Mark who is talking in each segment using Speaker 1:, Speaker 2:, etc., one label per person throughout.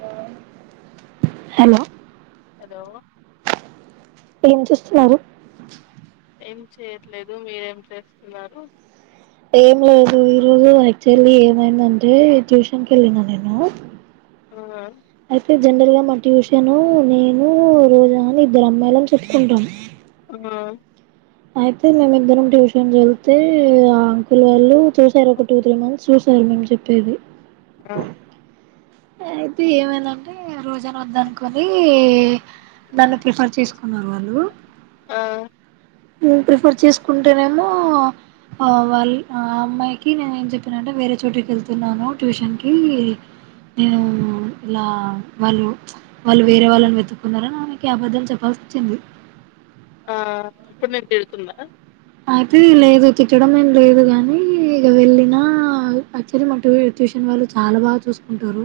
Speaker 1: ఆ hello
Speaker 2: hello
Speaker 1: ఎం చేస్తున్నారు
Speaker 2: ఏం చేయట్లేదు మీరేం ఎం చేస్తున్నారు
Speaker 1: ఏం లేదు ఈ రోజు యాక్చువల్లీ ఏమైందంటే ట్యూషన్ కి వెళ్ళిన నేను ఆ
Speaker 2: ఆ
Speaker 1: అయితే జనరల్ గా మా ట్యూషను నేను రోజా ఇద్దరం అమ్మాయిలాం చెప్పుకుంటాం.
Speaker 2: ఆ
Speaker 1: అయితే మేము ఇద్దరం ట్యూషన్ వేళ్తే ఆ అంకుల్ వాళ్ళు చూసారు ఒక టూ త్రీ మంత్స్ చూసారు మేము చెప్పేది
Speaker 2: ఆ
Speaker 1: అయితే ఏమైందంటే రోజా వద్దు అనుకొనే దాని నన్ను ప్రిఫర్ చేసుకున్నారు వాళ్ళు
Speaker 2: ఆ
Speaker 1: ప్రిఫర్ చేసుకుంటేనేమో వాళ్ళ అమ్మాయికి నేను ఏం చెప్పినంటే వేరే చోటుకి వెళ్తున్నాను ట్యూషన్కి నేను ఇలా వాళ్ళు వాళ్ళు వేరే వాళ్ళని వెతుకున్నారని ఆయనకి అబద్ధం చెప్పాల్సి వచ్చింది.
Speaker 2: ఆ ఇప్పుడు నిన్ను తీడుతుందా
Speaker 1: అయితే లేదు తిట్టడంఏమి లేదు గానీ ఇక వెళ్ళిన యాక్చువలీ మా ట్యూషన్ వాళ్ళు చాలా బాగా చూసుకుంటారు.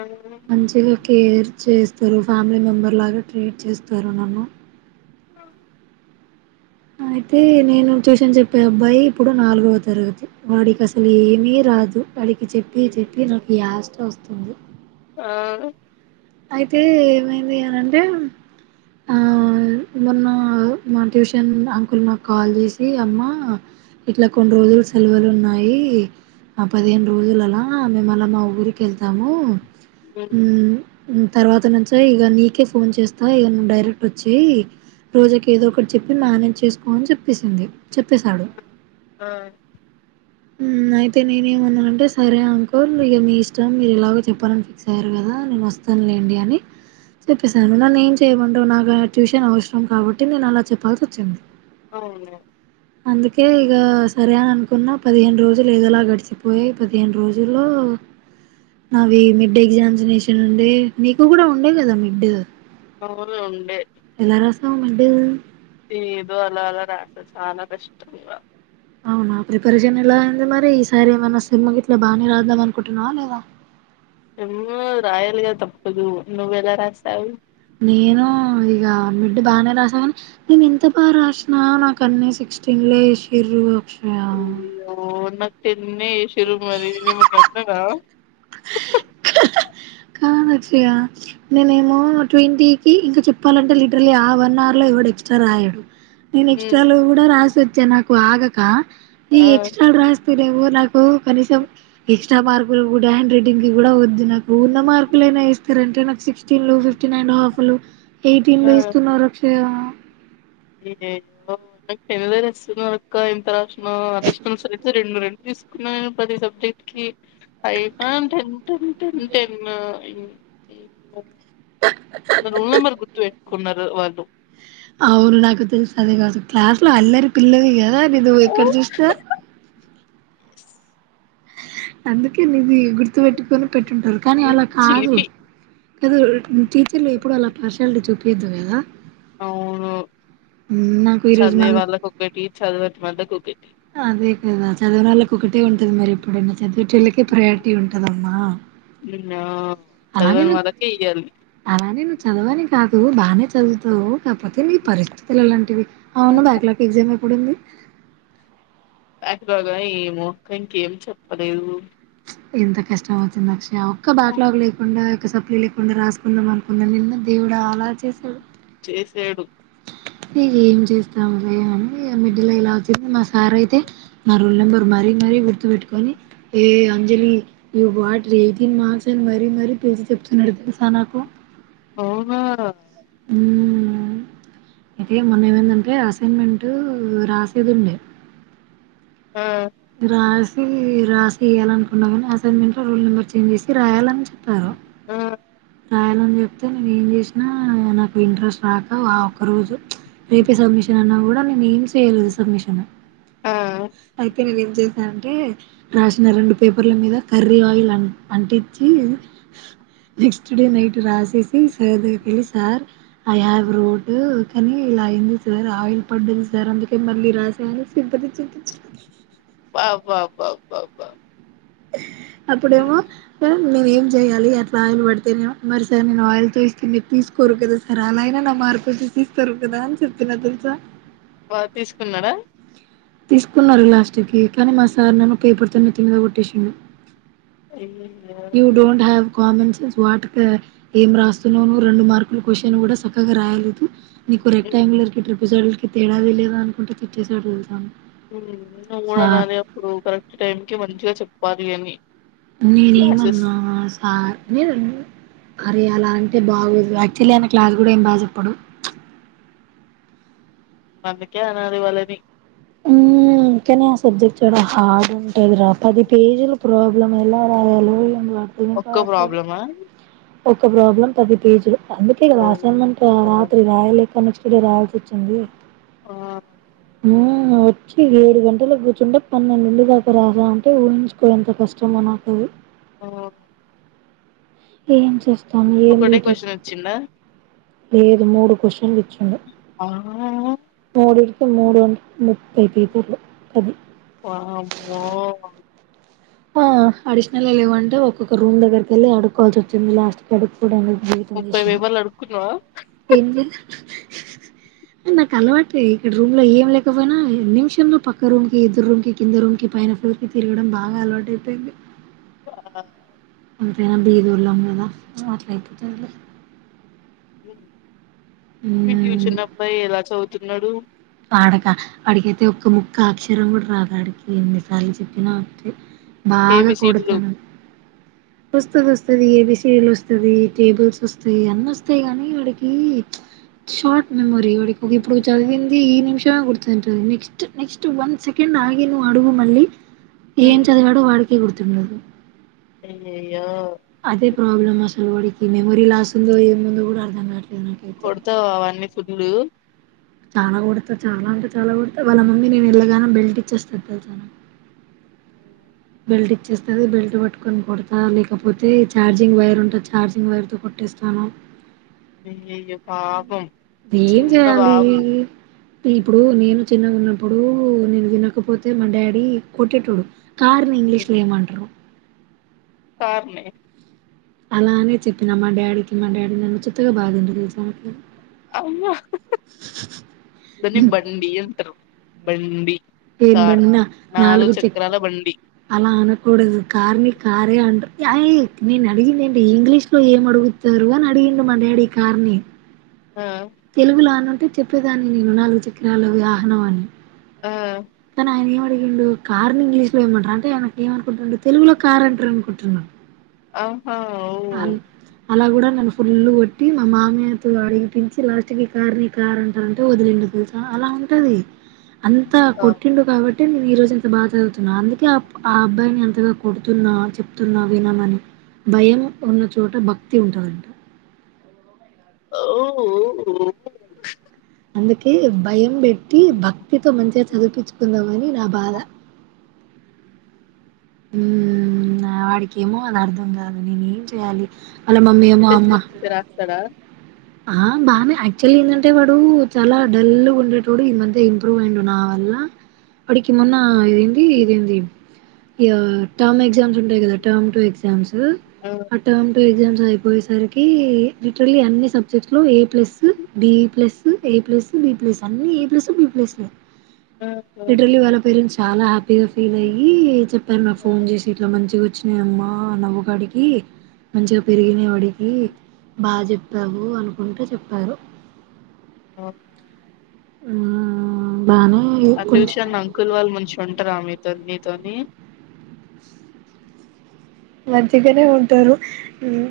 Speaker 2: అవునా
Speaker 1: మంచిగా కేర్ చేస్తారు ఫ్యామిలీ మెంబర్ లాగా ట్రీట్ చేస్తారు నన్ను అయితే నేను ట్యూషన్ చెప్పే అబ్బాయి ఇప్పుడు నాలుగవ తరగతి వాడికి అసలు ఏమీ రాదు వాడికి చెప్పి చెప్పి
Speaker 2: అయ్యయ్యో
Speaker 1: నాకు యాస్రా వస్తుంది.
Speaker 2: ఆ
Speaker 1: అయితే ఏమైంది అనంటే ఆ మొన్న మా ట్యూషన్ అంకుల్ నాకు కాల్ చేసి అమ్మా ఇట్లా కొన్ని రోజులు సెలవులు ఉన్నాయి. ఆ పదిహేను రోజులు అలా మల్లా మా ఊరికి వెళ్తాము.
Speaker 2: హు
Speaker 1: ఉమ్ తర్వాత నుంచో ఇగ నీకే ఫోన్ చేస్తా ఇగ నువ్ డైరెక్టొచ్చి రోజెకేదోకట్ చెప్పి మ్యానేజ్ చేస్కో అన్ చెప్పేసింది చెప్పేసాడు.
Speaker 2: ఆ
Speaker 1: హ్మ్ ఐతే నేనేమన్నానంటే సరే అంకుల్ మిగ మీ ఇష్టం మీరెలాగో చెప్పాలని ఫిక్స్ అయ్యార్ గదా నేనొస్. తన్లేండి అని చెప్పెసాను నన్నేమ్ చేయమంటవ్ నాకా ట్యూషన్ అవసరం కాబట్టి నేనలా చెప్పాల్సొచ్చింది.
Speaker 2: అవును
Speaker 1: అందుకే ఇక సరే అని అనుకున్న పదిహేను రోజులు ఏదలా గడిచిపోయాయి పదిహేను రోజుల్లో నావి మిడ్ ఎగ్జామినేషన్ ఏ నీకు కూడా ఉండే కదా మిడ్
Speaker 2: అవును ఉండే
Speaker 1: హా మిడ్
Speaker 2: ఏదో అలా అలా రాస చాలా కష్టంగా
Speaker 1: అవునా ప్రిపరేషన్ ఎలా అయింది మరి ఈసారి ఏమైనా సేమ్ గిట్ల బాగా రాద్దాం అనుకుంటున్నావా లేదా
Speaker 2: సెమ్ము రాయలిగ తప్పదు నువ్వెలా రాసావు.
Speaker 1: నేను ఇగ మిడ్డు బానే రాసా గాన్ నేనింత బా రాశా. నా నాకన్నే సిక్స్. టింగ్లే ఏషిర్రు అక్షయా.
Speaker 2: నిన్నే జేషిర్రు మరి నేనెమన్ననా.
Speaker 1: కానొచ్చిగ నెనేమో ట్వెంటీ కి ఇంక చెప్పాలంటే లిట్రలీ ఆ వన్నార్ లో ఎవడెక్స్ట్రా రాయడు. నేనెక్స్ట్రాలో గూడా రాసొ జనాకు ఆగక. ఇ
Speaker 2: ఆ
Speaker 1: ఎక్స్ట్రాల్ రాస్తనేమో నాక్. ఉ కనీసం ఎక్స్ట్రా మార్కులు గూడ హ్యాండ్రెటింగ్ కి గూడా వద్దు నాక్. ఊన్న మార్కులైనా ఏస్తిరంటే నాకు సిక్స్టీన్లు ఫిఫ్టీన్ అండ్ హాఫ్లు ఎయిటీన్లు
Speaker 2: ఆ
Speaker 1: ఇస్తున్నారక్షయా.
Speaker 2: అయ్యయ్యో నాక్ [unintelligible] అక్క ఎంత రాష్నా అడిషనల్సైతే రెండు రెండు తీస్కున్నా ప్రతి సబ్జెక్టి ఐనా టెన్ టెన్ టెన్ టెన్ను. [unintelligible] ని రోల్ నంబర్ గుర్తువె. కొన్నరు వాళ్ళు.
Speaker 1: ఔన్ నాకు తెలుస్ అది గాజులు. క్లాస్ లో అల్లరి పిల్లది గదా అది నువ్వెక్కడ జూష్నా.
Speaker 2: ఎస్
Speaker 1: అందుకే నిది గుర్తు వెట్టుకోని పెట్టుంటది కాని అలా కాదు.
Speaker 2: చిలిపి
Speaker 1: [unintelligible] టీచర్లు ఎప్పుడు అలా పార్షాల్టీ చూపీద్దు వేదా.
Speaker 2: అవును చదివే వాళ్ళకొక్కటి చదవన్ మందకొకెటి
Speaker 1: అదే కద చదువనోల్లకొ ఒకటే ఉంటది మరెప్పుడున్న చదువు చెళ్లికే ప్రియారిటీ ఉంటదా. మా
Speaker 2: ఉమ్ ఆ చదవన్ వాళ్లకి ఎయ్యాలి.
Speaker 1: అలానే నువ్వు చదవని కాదు బానే చదువుతవ్ కాపోతే నీక్. పరిస్థితులలాంటివి ఔను బ్యాక్లాగెగ్జామెప్. ఎప్పుడుంది
Speaker 2: బ్యాక్లాగా ఏమోక్క ఇంకేం చెప్పలేదూ.
Speaker 1: ఎంత కష్టమవ్తుందోచ్. ఆ ఒక్క బ్యాక్లాగ్ లేకుండా సప్లీ లేకుండా రాసుకుందాం అనుకున్న నిన్న, దేవుడాలా చేసాడు.
Speaker 2: చేశాడు
Speaker 1: ఇగ ఏం చేస్తాం ఆ ఇగ మిడ్ లెలా త్ ఇంగ మా సార్ అయితే నా రోల్ నెంబర్ మరీ మరీ గుర్తుపెట్టుకొని ఏ అంజలి యూ వా రేవతిని మానసాని మరీ మరీ పిలిసి చెప్తున్నాడు తెలుసా నాకు
Speaker 2: అవునా
Speaker 1: హ్మ్ అయితే మొన్నమై దంటే అసైన్మెంట్ టు రాసేదుండే
Speaker 2: ఆ
Speaker 1: రాసి రాసి ఇయ్యాలనుకున్నా గానీ అసైన్మెంట్ లో రోల్ నెంబర్ చేంజ్ చేసి రాయాలని చెప్ ఆ
Speaker 2: ఆ
Speaker 1: రాయాలని చెప్తే నేనేం జేసినా నాకు ఇంట్రెస్ట్ రాక ఆ ఒక్క రోజు రేపే సబ్మిషన్ అన్నా గూడా ఆడ నేమ్స్ చేయాలి గదా సబ్మిషన్
Speaker 2: ఆ ఆ
Speaker 1: ఐ ఏం చేశా అంటే రాసిన రెండు పేపర్ల మీద కర్రీ ఆయిల్ అన్ అంటిచ్చి నెక్స్ట్ డే నైట్ రాసేసి సార్ దగ్గర కెల్ల్ సార్ ఐ హ్యావ్ వ్రోటు కానీ ఇలా అయింది సార్, ఆయిల్ పడ్డది సార్ అందుకే మళ్ళీ రాశా అని సింపతీ చూపిచ్చా.
Speaker 2: బ బ బ బ బ
Speaker 1: అప్పుడేమో ఆ నేనేం చెయ్యాలి అట్ ఆయిల్ పడితేనెమో మరి సార్ నేను ఆయిల్తో ఏస్ అని చెప్పి తీసుకోరు కద సార్ అలా అయినా నా మార్పు చూపిస్తారు కదా చెప్పిన తెల్స
Speaker 2: బ తీసుకున్నాడా
Speaker 1: తీసుకున్నారు లాస్ట్ కి కానీ మా సార్ నన్ను పేపర్తో నేత్తి మీద కొట్టేసిండు
Speaker 2: hmm
Speaker 1: you don't have common sense వాటికా? ఏం రాస్తున్నావు నువ్వు రెండు మార్కులు క్వశ్చన్ కూడా సక్కగా రాయలేదు. నీకు రెక్టాంగులర్ కి [unintelligible] కి తేడా తెలీదు అనుకుంట తిట్టేశాడు తెల్సా
Speaker 2: నువ్వు కూడా అనాలి అప్పుడు కరెక్ట్ టైం కి మంచిగా చెప్ పర్ లిఅని [unintelligible]
Speaker 1: నిను ఎమన్నా సార్ అరే అలా అంటే బాగొదు యాక్చవలీ ఆయన క్లాస్ కూడా ఏం బాగ చెప్పా పడు
Speaker 2: అందుకే అనేది వాళ్ళని
Speaker 1: మ్మ్ కాని ఆ సబ్జెక్ట్ చాల హార్డ్ ఉంది పది పేజీలు ప్రాబ్లమ్ ఏల రా వెళ్ళాలని [unintelligible]
Speaker 2: ఒక్క ప్రాబ్లమా
Speaker 1: ఒక్క ప్రాబ్లం పది పేజీలు అందుకే కదా
Speaker 2: ఓ
Speaker 1: అసైన్మెంట్ రాత్రి రాయలేక ఇప్పుడే రావల్సి వచ్చింది
Speaker 2: ఆ
Speaker 1: నో మౌత్ చీ ఏడుగంటాలకి కూర్చుంటే పన్నెండు ఉండి దాక రాసా అంటే ఊహించుకో ఎంత కష్టమో నాకు అది
Speaker 2: ఆ
Speaker 1: ఏం చేస్
Speaker 2: ఒక్కటే కొశన్ వచ్చిందా
Speaker 1: లేదు మూడు క్వశ్చన్లు వచ్చిండ
Speaker 2: ఆ [inaudible]
Speaker 1: పది టికి మూడు అంటే మూప్పెయ్ పెపర్లు అది
Speaker 2: వామ్మో
Speaker 1: ఆ అడిషనల్ లేవుంటే ఒక ఒక రూమ్ దగ్గరకి వెళ్లి అడుక్కొవల్సి వచ్చింది లాస్ట్ కి అడు
Speaker 2: ముప్పై పేపర్లు అడుకున్యవా
Speaker 1: పెండ్ల న్న కలవాటులే ఇడ రూమ్ లో ఏం లేకపోయినా నిమిషంలో పక్క రూమ్ కి ఎదురు రూమ్ కి కింద రూంకి పైన ఫ్లోర్కి తిరగడం బాగా అలవాటైపోయింది
Speaker 2: ఆ
Speaker 1: ఎట్లాంటి బీదొల్లం అయిన అట్లా అయితే చాలు
Speaker 2: లేదు మీ
Speaker 1: మ్మ్
Speaker 2: ట్యూషన్ అబ్బా ఎలా చవుతు లడుూ
Speaker 1: ఆడకా ఆడికైతే ఒక్క ముక్క అక్షరం కూడా రాదు ఆడికి ఎన్నిసార్లు చెప్పినా అంతే బాగా
Speaker 2: ఏబిసిడీలు
Speaker 1: కొడుతను వస్తది వస్తది ఏబి సీడీలు వస్తది టేబుల్స్ వస్తాయి అన్ని వస్తాయి గాని వాడికి ప్చ్. షార్ట్ మెమొరీ వాడికి ఒక ఇప్పుడు చదివింది ఈ నిమిష యాగుడుతుంటది నెక్స్ట్ నెక్స్ట్ వన్ సెకెండ్ ఆగి నువ్ అడుగు మళ్లి ఏం చదివాడో వాడికే గుర్ తుండదు
Speaker 2: ఎయ్యే యో
Speaker 1: ప్రాబ్లమ్ అసల్ వాడికి మెమరీ లాస్ ఉందో ఏమి ఉందో కూడా అర్థం కావట్లే
Speaker 2: కొడతావ వాన్ని ఫుల్లు
Speaker 1: చానా కొడతా చానా అంటే చాలా కొడత వాళ్ళ మమ్మీ నేను వెళ్ళగానే బెల్ట్ ఇచ్చేస్తది తెల్సా నాకు, బెల్ట్ ఇచ్చేస్తది బెల్ట్ పట్టుకొని కొడతా లేకపోతే, ఛార్జింగ్ వైర్ ఉంటుంది ఛార్జింగ్ వైర్ తో కొట్టేస్తాను.
Speaker 2: అయ్యయ్యో పాపం
Speaker 1: ఏం
Speaker 2: చిన్న
Speaker 1: చేయాలి
Speaker 2: బాబు
Speaker 1: ఇప్పుడు నేను చిన్నగా ఉన్నప్పుడు నేను తినకపోతే మా డాడీ కొట్టేటోడు కార్ని ఇంగ్లీష్ లో ఏమంట్రు
Speaker 2: కార్ణి
Speaker 1: అలానే చెప్పినా మా డాడీకి మా డాడీ నన్ను చిత్తగ బాధిండు తెల్సా నీకి
Speaker 2: దాన్ని బండి అంట్రు బండీ
Speaker 1: ఏం బండిన నాలుగు చెక్
Speaker 2: బండి
Speaker 1: అలా అనకూడదు కార్ని కారే అంట్ర్. నేను అడిగిందేం ఇంగ్లీష్ లో ఏం అడుగుతారు అని అడిగిండు మా డాడీ కార్ని
Speaker 2: ఆ
Speaker 1: తెలుగులో ఆనుంటే చెప్పే దానిని నేను నాలుగు చక్రాల వ్యాహనం అని
Speaker 2: ఆ
Speaker 1: కానీ అడిగి మడి ఉండు కార్ని ఇంగ్లీష్ లో ఏమంటారు అంటేనకు ఏమనుకుంటుడు తెలుగులో కారు అంట్రు అనుకుంటున్నా
Speaker 2: ఆ
Speaker 1: అల్ అలా కూడా నను ఫుల్లుగొ ట్టి మా మామయ్యతో అడిగిపించి లాస్ట్ కి కార్ని కార్ అంటారంటే వదిలిండు తెలుసా అలా ఉంటది. అంతా కొట్టిండు కాబ టే మేం ఈరోజు ఎంత బాగా చుదువుతున్నాము అందుకే ఆ అబ్బాయిని అంతగా కొడుతున్నా చెప్తున్నా వినమని భయం. ఉన్న చోట భక్తి ఉంటదంట
Speaker 2: ఓఓఓ
Speaker 1: అందుకే భయం పెట్టి భక్తితో మంచిగా చదివిపించుకుందామని నా బాధ ఉ వాడికేమో అది అర్థం కాదు నేను ఏం చెయాలి
Speaker 2: స్లిప్ టెస్ట్ లు అవి మంచిగా రాస్తడా
Speaker 1: ఆ బానే యాక్చువల్ ఏంధంటే వాడు చాలా డల్గా ఉండడ టోడు ఈ మధ్య ఇంప్రూవ్ అయ్యిండు నా వల్ల అప్పటికి మొన్న ఇదేంది ఇదేంది ఇగ టర్మ్ ఎగ్జామ్స్ ఉంటాయి కదా టర్మ్ టు ఎగజమ్స్ ఉ ఆ టర్మ్ టు ఎగ్జామ్స్ అయిపోయేసరికి లిటర్లీ అన్ని సబ్ సబ్జెక్ట్లో A plus B plus A plus B plus అన్ని ఏ ప్లస్ బీ ప్లస్లే
Speaker 2: ఆహా
Speaker 1: లిటరలీ వాళ్ళ పేరెంట్స్ చాలా హ్యాపీగా ఫీల్ అయి చెప్పారు నాకు ఫోన్ చేసి ఇట్లా మంచిగా వచ్చినాయమ్మ నవ్వుకాడికి మంచిగా పెరిగినవాడి కి బాగా చెప్ తావు వు అనుకుంట చెప్పారు
Speaker 2: ఓ
Speaker 1: ఆ ఆ ఆ
Speaker 2: ఆ ట్యూషన్ అంకుల్ వాల్ మునుషుం టరా మీతో నీతోని
Speaker 1: మంచిగానే ఉంటారు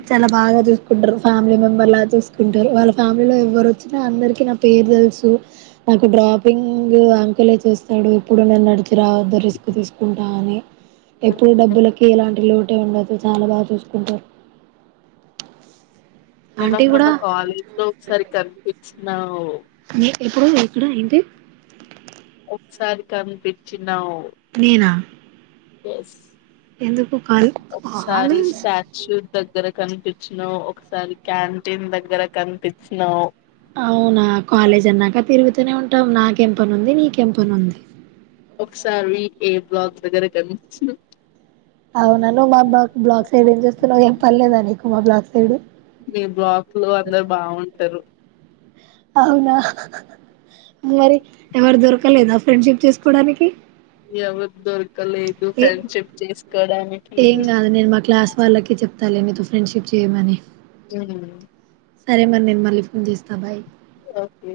Speaker 1: చాలా బాగా చూసుకుంటారు ఫ్యామిలీ మెంబర్ లా చూసుకుంటారు వాళ్ళ ఫ్యామిలీలో ఎవ్వరు వచ్చినా అందరికి నా పేరు తెలుసు నాకు డ్రాపింగ్ అంకులే చూస్తాడు ఇప్పుడు నన్ రావదు రిస్క్ తీసుకుంటా అని ఎప్పుడు డబ్బులకి ఇలాంటి లోటు ట్టే ఉండదు చాలా బాగా చూసుకుంటారు ఆంటీ
Speaker 2: నాకు మొన్న
Speaker 1: కూడా
Speaker 2: కాలేజ్ లో ఒకసారి కనిపి నావ్
Speaker 1: మీ ఎప్పుడు ఇక్కడ ఏంటి
Speaker 2: ఒక్కసారి కనిపించినావ్
Speaker 1: నేనా
Speaker 2: ఎస్
Speaker 1: ఎందుకు కాల్
Speaker 2: ఒకసారి
Speaker 1: కాలేజ్
Speaker 2: స్టాచ్యూ దగ్గర కనిపించినావ్ ఒకసారి క్యాంటీన్ దగ్గర కనిపించినావ్
Speaker 1: అవునా కాలేజ్ అన్నాక తిరుగుతూనే ఉంటాం నాకెంపని ఉంది నీకెంపని ఉంది
Speaker 2: ఒకసారి ఏ బ్లాక్ దగ్గర కనిపించిన
Speaker 1: అవునా నువ్ మా మా బబా బ్లాక్ సైడ్ ఏం చేస్తున్నావు ఏం పని లేదా నీకు మా బ్లాక్ ఏడు
Speaker 2: మీ బ్లాక్ లో అందరు బాగుంటారు
Speaker 1: అ మరి ఎవరు దొరకలేదా ఫ్రెండ్షిప్ చేస్ కూడ నికి
Speaker 2: ఎవత్ దొర్
Speaker 1: ఏ ఏం గాదు నేను మా క్లాస్ వాళ్ళకి చెప్తా మళ్ళీ మీతో ఫ్రెండ్షిప్ చేయమని
Speaker 2: ఎం అన్నావు నన్ను
Speaker 1: సరే మరి నేను మళ్ళీ ఫోన్ చేస్తా బాయ్
Speaker 2: ఓకే